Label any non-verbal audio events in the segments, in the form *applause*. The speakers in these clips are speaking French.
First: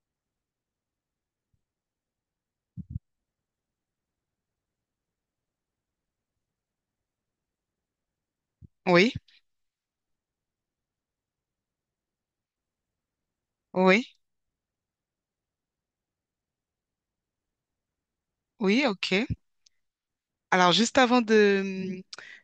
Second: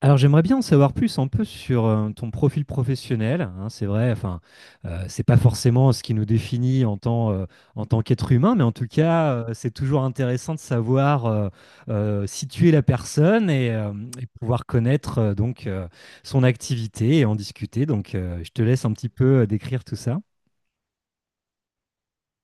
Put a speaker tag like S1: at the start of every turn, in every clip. S1: Alors j'aimerais bien en savoir plus un peu sur ton profil professionnel, hein, c'est vrai, enfin, c'est pas forcément ce qui nous définit en tant qu'être humain, mais en tout
S2: Oui,
S1: cas, c'est toujours intéressant de savoir situer la personne et
S2: oui,
S1: et pouvoir connaître donc son activité et en discuter. Donc je te
S2: oui,
S1: laisse un petit
S2: ok.
S1: peu décrire tout ça.
S2: Alors, juste avant de,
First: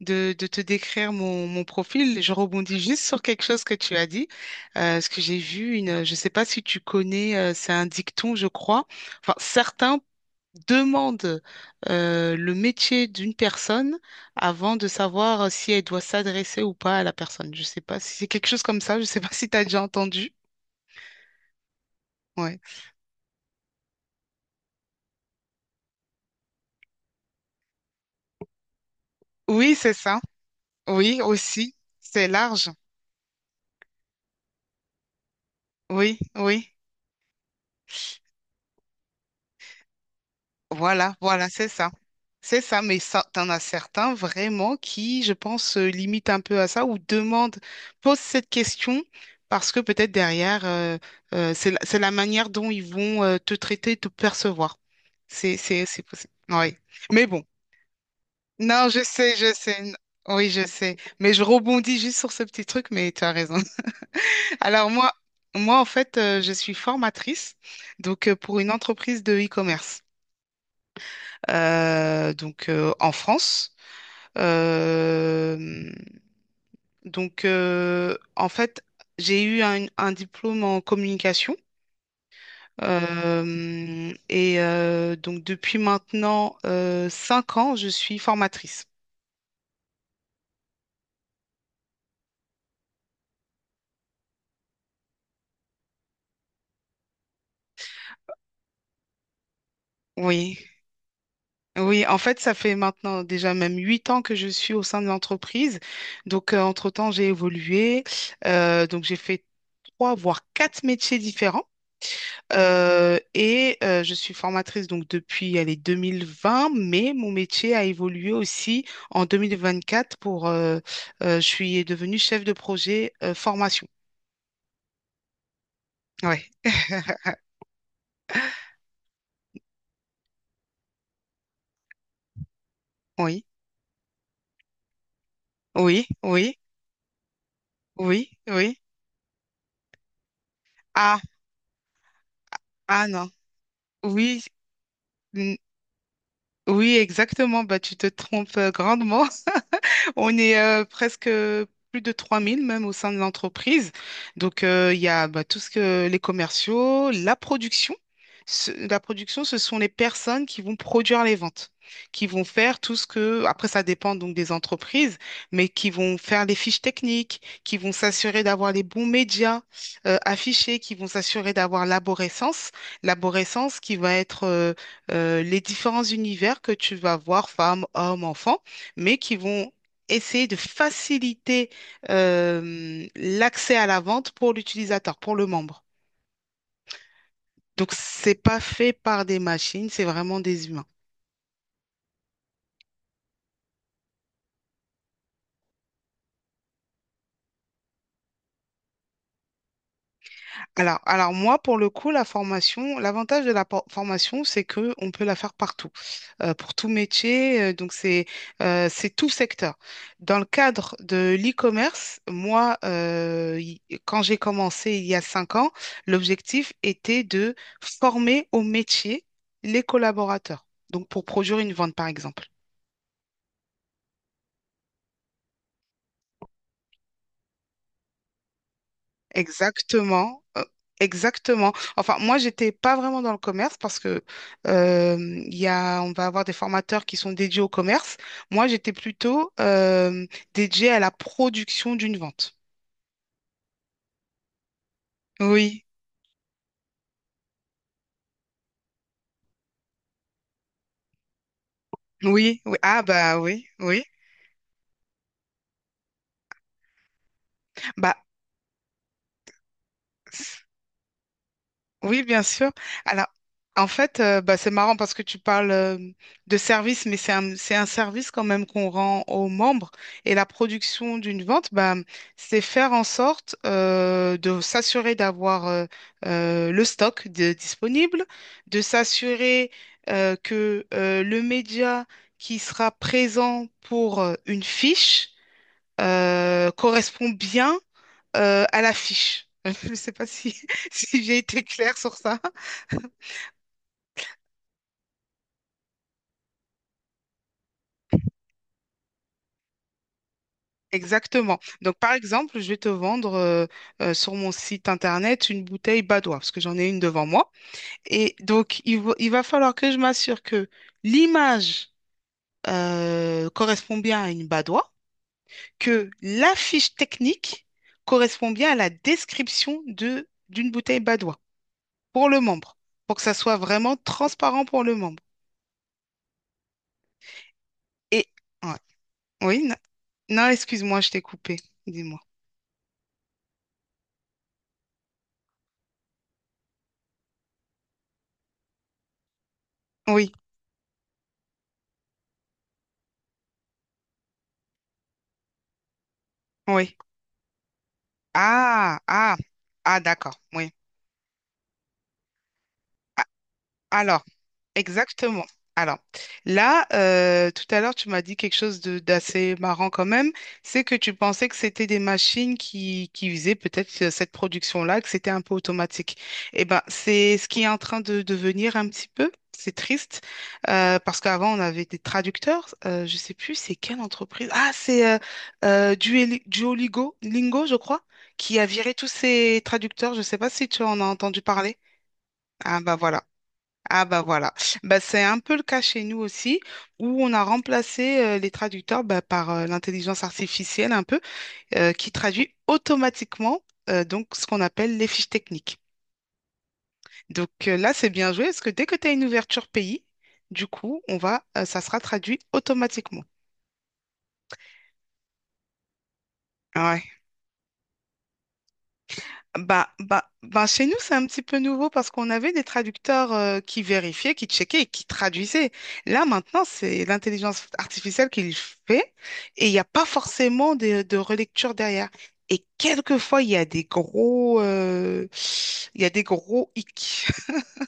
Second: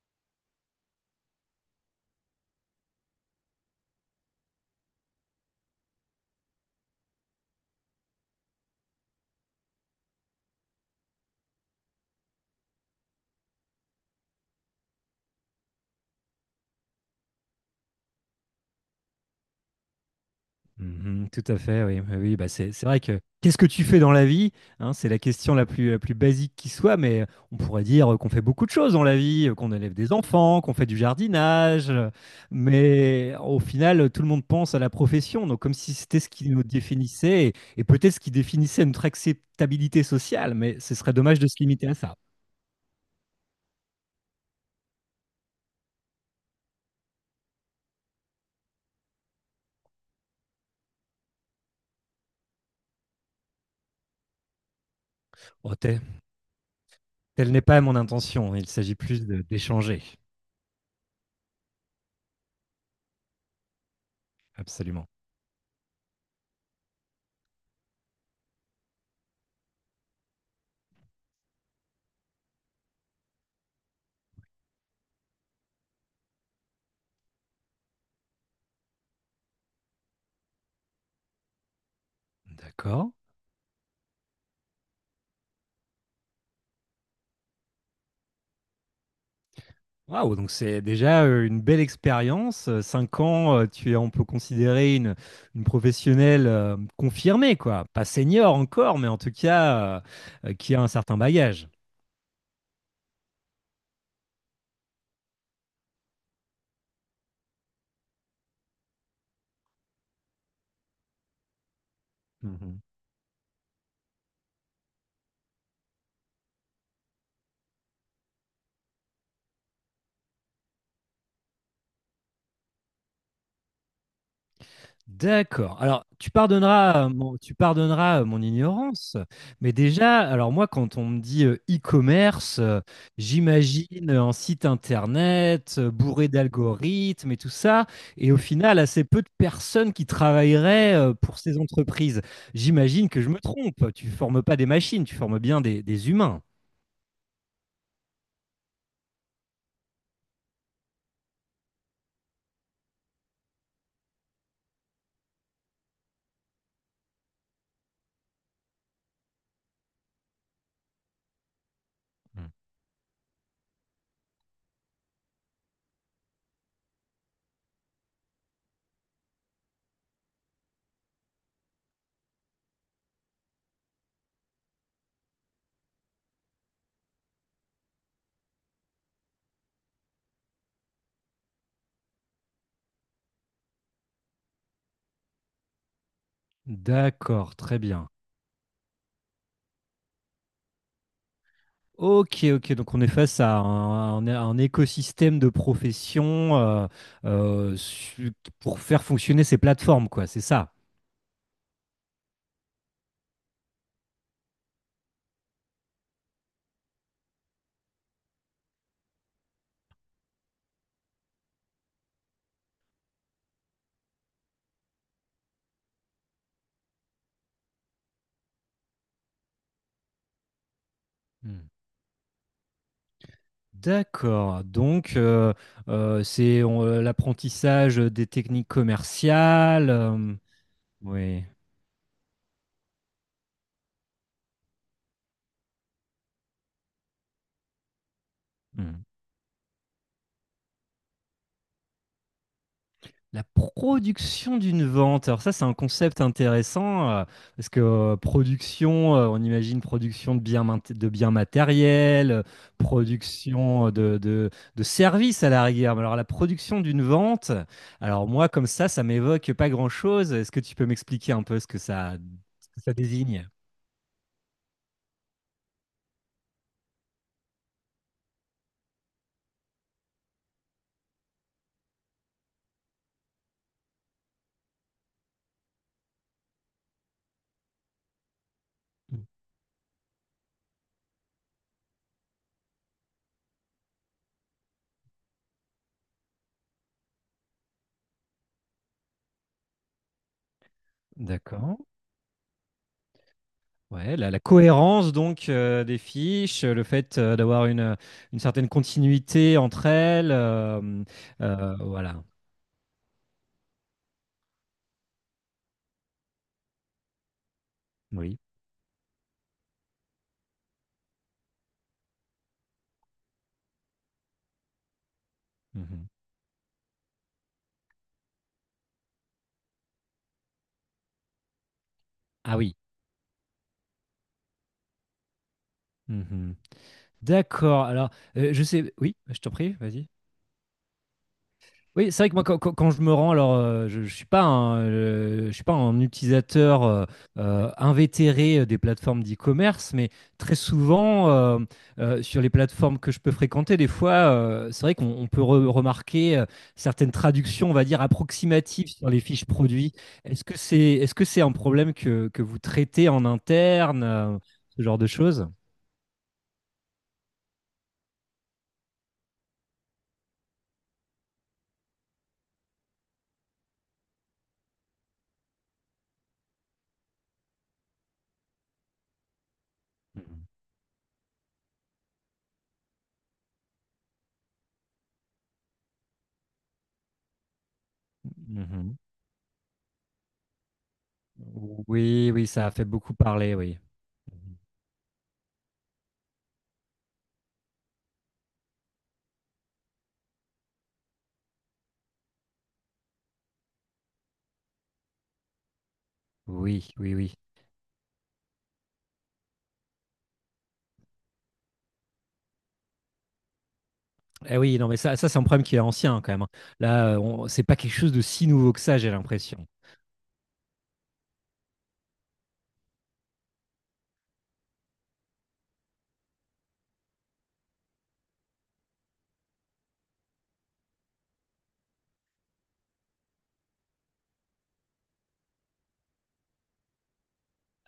S2: de te décrire mon profil, je rebondis juste sur quelque chose que tu as dit. Ce que j'ai vu, une, je ne sais pas si tu connais, c'est un dicton, je crois. Enfin, certains demandent le métier d'une personne avant de savoir si elle doit s'adresser ou pas à la personne. Je ne sais pas si c'est quelque chose comme ça. Je ne sais pas si tu as déjà entendu.
S1: Mhm, tout à fait, oui. Oui, oui, bah
S2: Ouais.
S1: c'est vrai que qu'est-ce que tu fais dans la vie? Hein, c'est la question la plus basique qui soit, mais on pourrait dire qu'on fait beaucoup de choses dans la vie, qu'on
S2: Oui, c'est
S1: élève des
S2: ça.
S1: enfants, qu'on fait du
S2: Oui, aussi.
S1: jardinage,
S2: C'est large.
S1: mais au final, tout le monde pense à la profession, donc comme si
S2: Oui,
S1: c'était ce qui nous
S2: oui.
S1: définissait, et peut-être ce qui définissait notre acceptabilité sociale, mais ce serait
S2: Voilà,
S1: dommage de
S2: voilà,
S1: se
S2: c'est
S1: limiter
S2: ça.
S1: à ça.
S2: C'est ça, mais ça, t'en as certains vraiment qui, je pense, se limitent un peu à ça ou demandent, posent cette question parce que peut-être derrière, c'est la manière dont ils vont te traiter, te percevoir. C'est,
S1: Oh,
S2: c'est
S1: tel
S2: possible. Oui. Mais bon.
S1: telle n'est pas mon intention, il
S2: Non,
S1: s'agit
S2: je
S1: plus
S2: sais, je sais.
S1: d'échanger.
S2: Oui, je sais. Mais je rebondis juste sur ce petit truc, mais tu as raison. *laughs* Alors
S1: Absolument.
S2: moi, moi, en fait, je suis formatrice, donc pour une entreprise de e-commerce donc en France. Euh, en fait, j'ai eu un diplôme en communication.
S1: D'accord.
S2: Et donc depuis maintenant 5 ans, je suis formatrice.
S1: Waouh, donc c'est déjà une belle expérience. Cinq ans, tu es, on peut considérer une professionnelle confirmée, quoi. Pas senior encore, mais en tout cas,
S2: Oui,
S1: qui a un certain bagage.
S2: oui, en fait, ça fait maintenant déjà même 8 ans que je suis au sein de l'entreprise. Donc, entre-temps, j'ai évolué. Donc, j'ai fait trois, voire quatre métiers différents.
S1: Mhm.
S2: Et je suis formatrice donc depuis allez, 2020, mais mon métier a évolué aussi en 2024 pour je suis devenue chef de projet formation.
S1: D'accord. Alors, tu
S2: Ouais.
S1: pardonneras, mon,
S2: *laughs*
S1: tu pardonneras mon ignorance, mais déjà, alors moi, quand on me dit e-commerce,
S2: Oui,
S1: j'imagine un site internet
S2: oui,
S1: bourré
S2: oui,
S1: d'algorithmes et tout ça,
S2: oui,
S1: et au
S2: oui.
S1: final, assez peu de personnes qui travailleraient
S2: Ah,
S1: pour ces entreprises.
S2: ah
S1: J'imagine que
S2: non.
S1: je me trompe. Tu
S2: Oui,
S1: formes pas des machines, tu formes
S2: n-
S1: bien des humains.
S2: oui, exactement. Bah, tu te trompes grandement. On est presque plus de 3 000 même au sein de l'entreprise. Donc, il y a bah, tout ce que les commerciaux, la production. La production, ce sont les personnes qui vont produire les ventes, qui vont
S1: Mm.
S2: faire tout ce que, après ça dépend donc des entreprises, mais qui vont faire les fiches techniques, qui vont s'assurer d'avoir les bons médias affichés, qui vont s'assurer d'avoir l'aborescence. L'aborescence qui va être les différents univers que tu vas voir, femmes, hommes, enfants mais qui vont essayer de faciliter l'accès à la vente pour l'utilisateur, pour le membre.
S1: D'accord, très
S2: Donc,
S1: bien.
S2: c'est pas fait par des machines, c'est vraiment des humains.
S1: Ok, ok, donc on est face à un, un écosystème de professions euh, su- pour faire fonctionner ces plateformes, quoi, c'est ça.
S2: Alors moi, pour le coup, la formation, l'avantage de la formation, c'est que on peut la faire partout, pour tout métier. Donc, c'est tout secteur. Dans le cadre de l'e-commerce, moi, quand j'ai commencé il y a 5 ans, l'objectif était de former au métier les collaborateurs. Donc, pour produire
S1: Hmm.
S2: une vente, par exemple.
S1: D'accord, donc c'est l'apprentissage des techniques commerciales. Euh,
S2: Exactement,
S1: oui.
S2: exactement. Enfin, moi, j'étais pas vraiment dans le commerce parce que euh, il y a, on va avoir des formateurs qui sont dédiés au commerce. Moi, j'étais plutôt dédiée à la production d'une vente.
S1: La production d'une vente. Alors ça, c'est un
S2: Oui,
S1: concept intéressant parce que production, on imagine production de biens, de biens matériels,
S2: oui, oui. Ah bah oui,
S1: production
S2: oui.
S1: de services à la rigueur. Mais alors la production d'une vente,
S2: Bah.
S1: alors moi, comme ça m'évoque pas grand-chose. Est-ce que tu peux m'expliquer un peu
S2: Oui, bien
S1: ce
S2: sûr.
S1: que ça
S2: Alors,
S1: désigne?
S2: en fait, bah, c'est marrant parce que tu parles de service, mais c'est un service quand même qu'on rend aux membres. Et la production d'une vente, bah, c'est faire en sorte de s'assurer d'avoir le disponible, de s'assurer que le média qui sera présent pour une fiche correspond bien à la fiche. *laughs* Je ne sais pas si, *laughs* si j'ai été
S1: D'accord.
S2: claire sur ça.
S1: Ouais, la cohérence donc des fiches, le fait d'avoir une certaine continuité entre elles,
S2: Exactement. Donc, par
S1: voilà.
S2: exemple, je vais te vendre sur mon site internet une bouteille Badoit, parce que j'en ai une devant moi. Et
S1: Oui.
S2: donc, il va falloir que je m'assure que l'image correspond bien à une Badoit,
S1: Mhm.
S2: que la fiche technique correspond bien à la description de, d'une bouteille Badoit pour le
S1: Ah oui.
S2: membre, pour que ça soit vraiment transparent pour le membre.
S1: Mhm. D'accord. Alors,
S2: Et,
S1: je
S2: ouais.
S1: sais. Oui, je t'en
S2: Oui,
S1: prie,
S2: non,
S1: vas-y.
S2: non, excuse-moi, je t'ai coupé.
S1: Oui,
S2: Dis-moi.
S1: c'est vrai que moi, quand, quand je me rends, alors, je ne je suis, pas un, je suis pas un utilisateur invétéré des plateformes d'e-commerce, mais
S2: Oui,
S1: très souvent, sur les plateformes que je peux fréquenter, des fois, c'est vrai qu'on peut remarquer
S2: oui.
S1: certaines traductions, on va dire, approximatives
S2: Ah,
S1: sur les
S2: ah,
S1: fiches produits.
S2: ah, d'accord. Oui.
S1: Est-ce que c'est un problème que vous traitez
S2: Ah,
S1: en interne,
S2: alors,
S1: ce genre de
S2: exactement.
S1: choses?
S2: Alors, là, tout à l'heure, tu m'as dit quelque chose de d'assez marrant quand même, c'est que tu pensais que c'était des machines qui faisaient peut-être cette production-là, que c'était un peu automatique. Eh ben, c'est ce qui est en train de devenir un petit peu. C'est triste, parce qu'avant, on avait des traducteurs. Je sais plus, c'est quelle entreprise? Ah, c'est Duolingo, Lingo, je crois, qui a viré
S1: Mhm.
S2: tous ses traducteurs. Je sais pas si tu en as entendu parler.
S1: Oui, oui, ça a
S2: Ah,
S1: fait
S2: bah
S1: beaucoup
S2: voilà.
S1: parler, oui.
S2: Ah bah voilà,
S1: Mhm.
S2: bah, c'est un peu le cas chez nous aussi, où on a remplacé les traducteurs bah, par l'intelligence artificielle un peu, qui traduit automatiquement donc ce qu'on appelle les fiches techniques.
S1: Oui, oui, oui.
S2: Donc là, c'est bien joué, parce que dès que tu as une ouverture pays, du coup, on va, ça sera traduit automatiquement.
S1: Eh oui, non, mais ça c'est un problème qui est ancien quand même, hein.
S2: Ouais.
S1: Là, on- c'est pas quelque chose de si nouveau que ça, j'ai l'impression.
S2: Bah, chez nous, c'est un petit peu nouveau parce qu'on avait des traducteurs qui vérifiaient, qui checkaient et qui traduisaient. Là, maintenant, c'est l'intelligence artificielle qui le fait et il n'y a pas forcément de relecture derrière. Et quelquefois, il y a des gros hic.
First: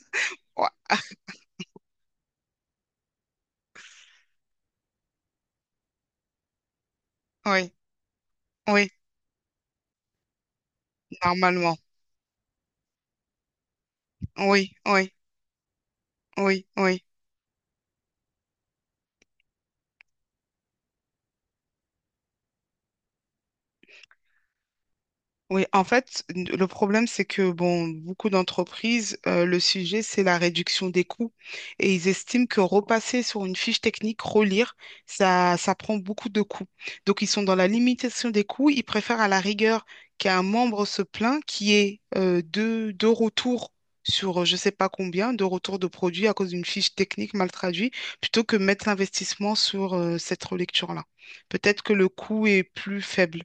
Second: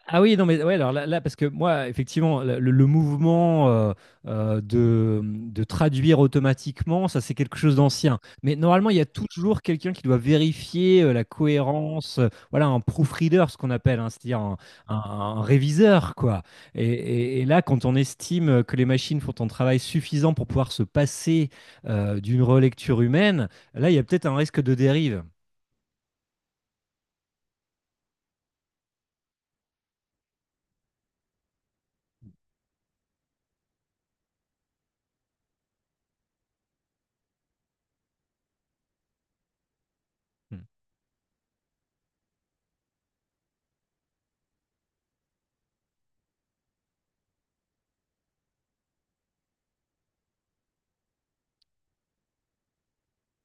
S1: Ah oui, non, mais ouais,
S2: *laughs*
S1: alors là, là, parce que moi, effectivement, le mouvement de traduire automatiquement, ça, c'est quelque
S2: Ouais,
S1: chose d'ancien. Mais
S2: oui, oui,
S1: normalement, il y a toujours quelqu'un qui doit vérifier la
S2: normalement.
S1: cohérence, voilà, un proofreader, ce qu'on appelle, hein, c'est-à-dire un,
S2: Oui,
S1: un-
S2: oui,
S1: un réviseur, quoi.
S2: oui,
S1: Et,
S2: oui.
S1: et là, quand on estime que les machines font un travail suffisant pour pouvoir se passer d'une relecture humaine, là, il y a peut-être un risque de dérive.
S2: Oui, en fait, le problème, c'est que bon, beaucoup d'entreprises, le sujet, c'est la réduction des coûts. Et ils estiment que repasser sur une fiche technique, relire, ça prend beaucoup de coûts. Donc, ils sont dans la limitation des coûts. Ils préfèrent à la rigueur qu'un
S1: Hmm.
S2: membre se plaint, deux retours sur je ne sais pas combien, deux retours de produits à cause d'une fiche technique mal traduite, plutôt que mettre l'investissement sur cette relecture-là. Peut-être que le coût est plus faible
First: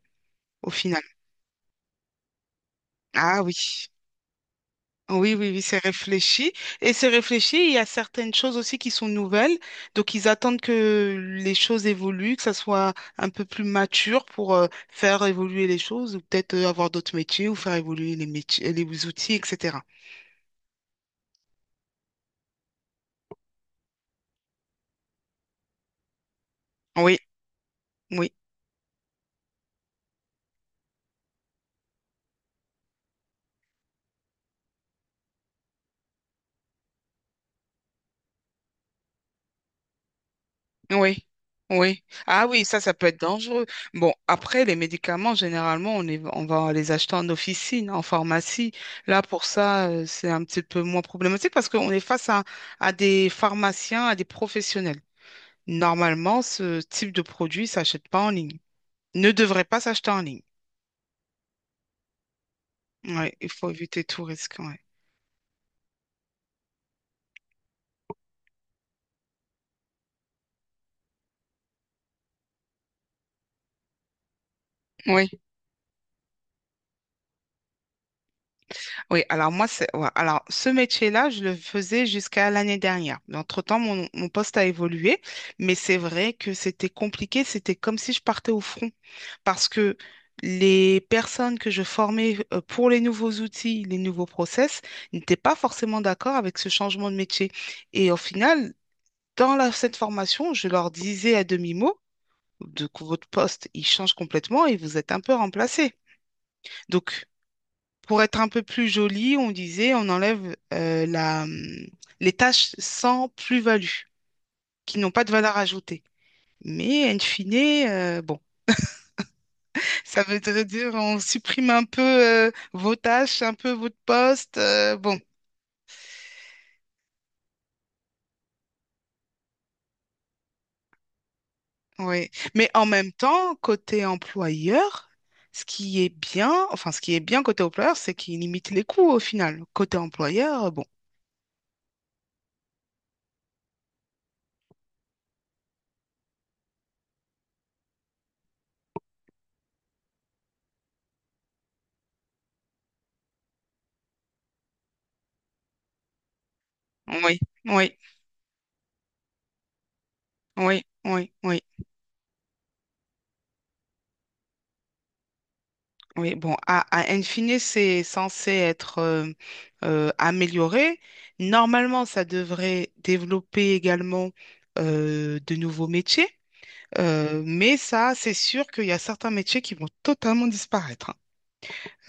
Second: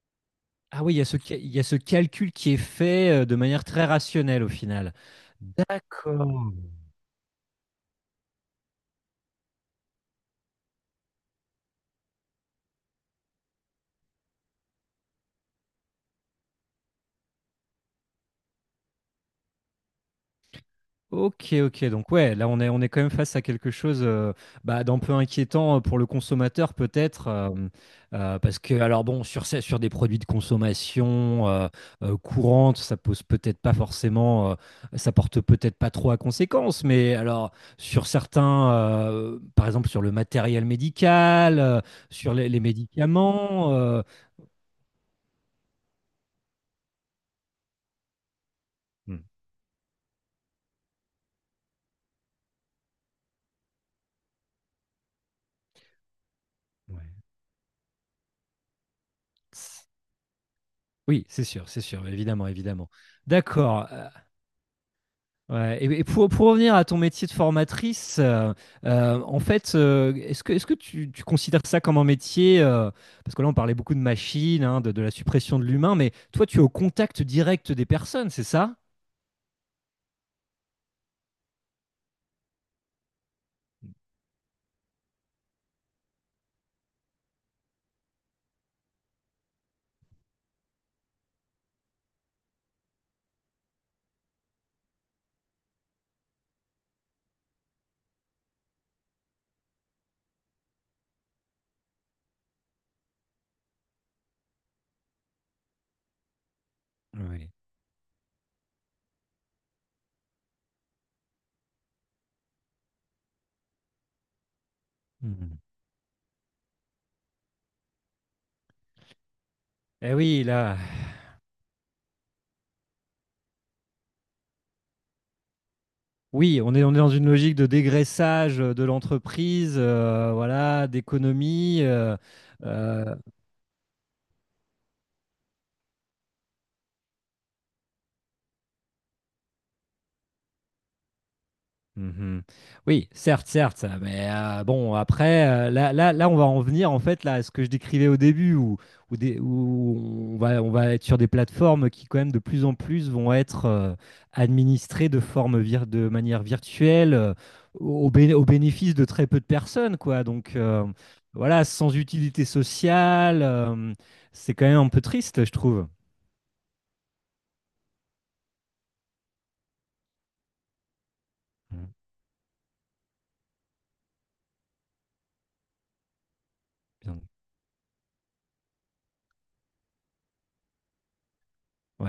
S2: au
S1: Ah oui, il
S2: final.
S1: y a ce, il y a ce calcul qui est fait de
S2: Ah
S1: manière très
S2: oui.
S1: rationnelle au final.
S2: Oui, oui, oui, c'est réfléchi.
S1: D'accord.
S2: Et c'est réfléchi, il y a certaines choses aussi qui sont nouvelles. Donc, ils attendent que les choses évoluent, que ça soit un peu plus mature pour faire évoluer les choses ou peut-être avoir d'autres métiers ou faire évoluer les métiers, les outils, etc.
S1: Ok, ok. Donc ouais, là on est quand même face à quelque chose bah, d'un peu inquiétant pour le consommateur
S2: Oui,
S1: peut-être,
S2: oui.
S1: parce que alors bon, sur, sur des produits de consommation courante, ça pose peut-être pas forcément, ça porte peut-être pas trop à conséquence, mais alors sur certains, par exemple sur le matériel
S2: Oui,
S1: médical,
S2: oui.
S1: sur
S2: Ah
S1: les
S2: oui, ça peut être dangereux.
S1: médicaments. Euh,
S2: Bon, après, les médicaments, généralement, on va les acheter en officine, en pharmacie. Là, pour ça, c'est un petit peu moins problématique parce qu'on est face à des pharmaciens, à des professionnels. Normalement, ce type
S1: ouais.
S2: de produit s'achète pas en ligne. Ne devrait pas s'acheter en ligne.
S1: Oui, c'est sûr, évidemment, évidemment.
S2: Ouais, il faut
S1: D'accord.
S2: éviter
S1: Euh,
S2: tout risque. Ouais.
S1: ouais, et pour revenir à ton métier de formatrice, en fait, est-ce que tu considères ça comme un métier, parce que là, on parlait beaucoup de machines, hein, de la
S2: Oui.
S1: suppression de l'humain, mais toi, tu es au contact direct des personnes, c'est ça?
S2: Oui, alors moi, c'est, ouais, alors ce métier-là, je le faisais jusqu'à l'année dernière. Mais entre-temps, mon poste a évolué, mais c'est vrai que c'était compliqué. C'était comme si je partais au front parce que les personnes que je formais pour les nouveaux outils, les nouveaux process, n'étaient pas forcément d'accord avec ce changement de métier. Et au final, cette formation, je leur disais à demi-mot de que votre poste, il change complètement et vous êtes un peu remplacé. Donc,
S1: Oui.
S2: pour être un peu plus joli, on disait, on enlève les tâches sans plus-value, qui n'ont pas de valeur
S1: Mhm.
S2: ajoutée. Mais in fine, bon, *laughs*
S1: Eh
S2: ça veut
S1: oui,
S2: dire
S1: là,
S2: dire on supprime un peu vos tâches, un peu votre poste. Bon,
S1: oui, on est dans une logique de dégraissage de l'entreprise, voilà, d'économie.
S2: oui. Mais en même
S1: Euh,
S2: temps, côté employeur, ce qui est bien, enfin, ce qui est bien côté employeur, c'est qu'il limite les coûts au final. Côté employeur, bon,
S1: Mhm. Oui, certes, certes, mais bon, après, là, là, là, on va en venir en fait là, à ce que je décrivais au début, où, où où on va être sur des plateformes qui, quand même, de plus en plus vont être administrées de de manière virtuelle,
S2: oui, oui,
S1: au, au bénéfice de très peu de personnes, quoi. Donc,
S2: oui, oui, oui.
S1: voilà, sans utilité sociale, c'est quand même un peu triste, je trouve.
S2: Oui, bon, à in fine, c'est censé être amélioré.
S1: Mm,
S2: Normalement, ça devrait développer également de nouveaux métiers.
S1: bien.
S2: Mais ça, c'est sûr qu'il y a certains métiers qui vont totalement disparaître, hein.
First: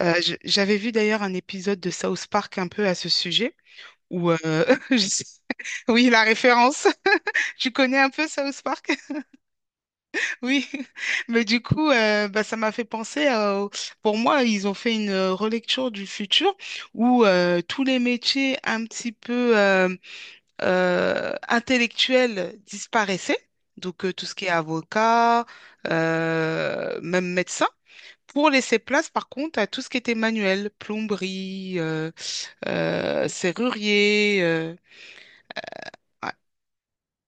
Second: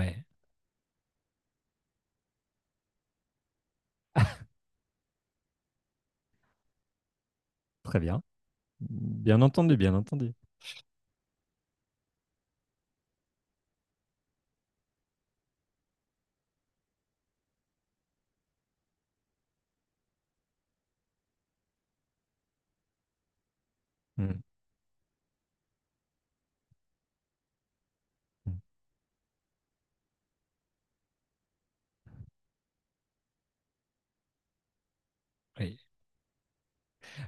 S2: J'avais vu d'ailleurs un épisode de South Park un peu à ce sujet, où, *laughs* je sais- oui, la référence, *laughs* tu connais
S1: très
S2: un
S1: bien.
S2: peu South Park?
S1: Bien entendu, bien entendu.
S2: Oui, *laughs* mais du coup, bah, ça m'a fait penser à... Pour moi, ils ont fait une relecture du futur où tous les métiers un petit peu intellectuels disparaissaient. Donc, tout ce
S1: Mm,
S2: qui est avocat, même médecin, pour
S1: mm.
S2: laisser place, par contre, à tout ce qui était manuel, plomberie, serrurier.
S1: Oui.
S2: Ah,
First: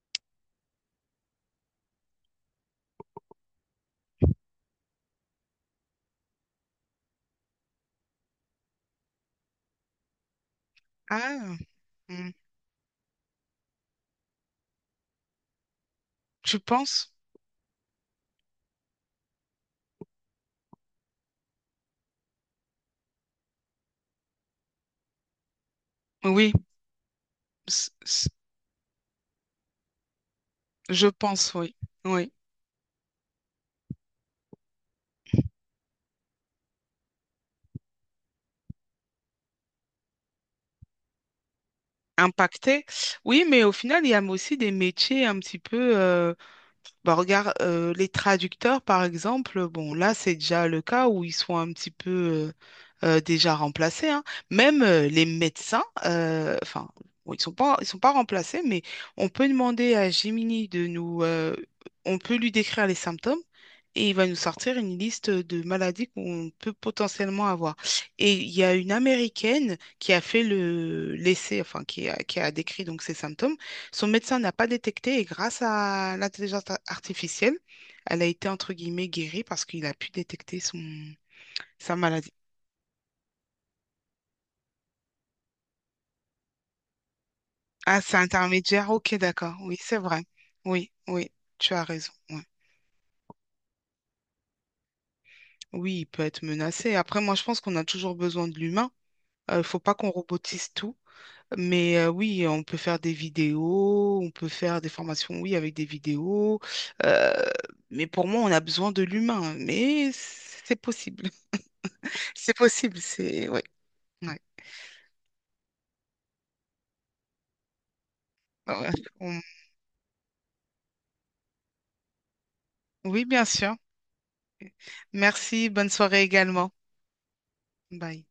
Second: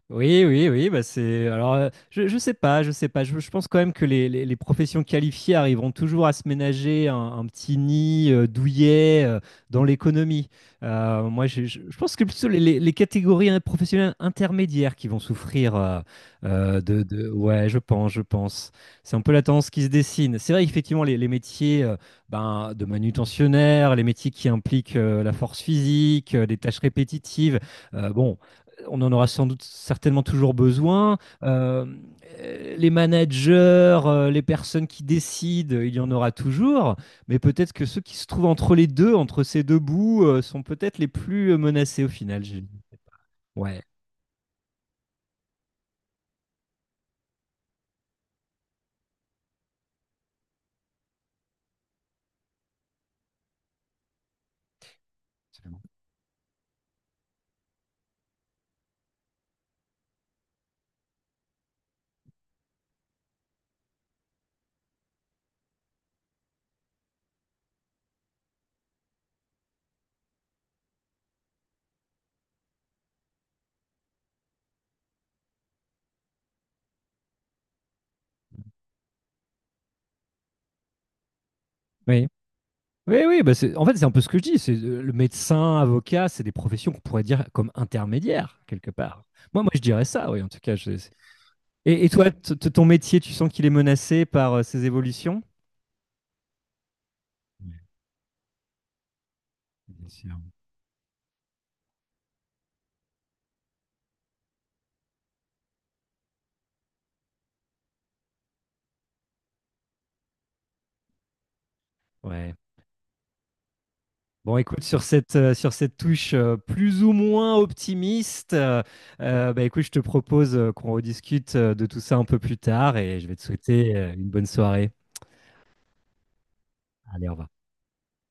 S1: Oui, oui, oui, bah c'est. Alors, je sais pas, je sais pas. Je pense quand même que les, les professions qualifiées arriveront toujours à se ménager un petit nid douillet dans l'économie. Moi,
S2: ah,
S1: je, je pense que
S2: hmm.
S1: plutôt les, les catégories hein, professionnelles intermédiaires qui vont souffrir
S2: Tu penses?
S1: Ouais, je pense, je pense. C'est un peu la tendance qui se dessine. C'est vrai, effectivement, les métiers ben, de manutentionnaire, les métiers qui impliquent la force physique,
S2: Oui,
S1: des tâches répétitives.
S2: c- c-
S1: Bon, on en aura sans doute certainement toujours
S2: je
S1: besoin.
S2: pense, oui.
S1: Euh,
S2: Oui.
S1: les managers, les personnes qui décident, il y en aura toujours. Mais peut-être que ceux qui se trouvent entre les deux, entre ces deux bouts, sont peut-être les plus menacés au final.
S2: Impacté. Oui, mais au
S1: Ouais.
S2: final, il y a aussi des métiers un petit peu bah, regarde, les traducteurs, par exemple, bon, là, c'est déjà le cas où ils sont un petit peu déjà remplacés, hein. Même les médecins,
S1: Absolument.
S2: enfin, bon, ils sont pas remplacés, mais on peut demander à Gemini de nous, on peut lui décrire les symptômes et il va nous sortir une liste de maladies qu'on peut potentiellement avoir. Et il y a une Américaine qui a fait le, l'essai, enfin, qui a décrit donc ses symptômes. Son médecin n'a pas détecté et grâce à l'intelligence artificielle, elle a été entre guillemets guérie parce qu'il a pu détecter son, sa
S1: Oui.
S2: maladie.
S1: Oui, oui, bah en fait, c'est un peu ce que je dis. C'est le médecin, avocat, c'est des professions qu'on pourrait dire comme
S2: Ah, c'est
S1: intermédiaires,
S2: intermédiaire,
S1: quelque
S2: ok,
S1: part.
S2: d'accord.
S1: Moi, moi,
S2: Oui,
S1: je
S2: c'est
S1: dirais
S2: vrai.
S1: ça, oui, en tout cas.
S2: Oui, oui, tu as
S1: Et
S2: raison.
S1: toi,
S2: Ouais.
S1: ton métier, tu sens qu'il est menacé par ces évolutions?
S2: Oui, il peut être menacé. Après, moi, je pense
S1: Ouais,
S2: qu'on a toujours besoin de l'humain. Il faut pas
S1: bien
S2: qu'on
S1: sûr.
S2: robotise tout. Mais oui, on peut faire des vidéos, on peut faire des formations, oui, avec des vidéos. Euh, mais pour moi, on a besoin de l'humain. Mais c'est possible. *laughs* C'est
S1: Ouais.
S2: possible, c'est... ouais. Ouais.
S1: Bon, écoute, sur cette touche plus ou moins optimiste,
S2: Ouais. *laughs* On-
S1: bah, écoute, je te propose qu'on rediscute de tout ça un peu plus tard et
S2: Oui,
S1: je vais te
S2: bien sûr.
S1: souhaiter une bonne soirée.
S2: Merci. Bonne soirée également.
S1: Allez, au revoir.
S2: Bye.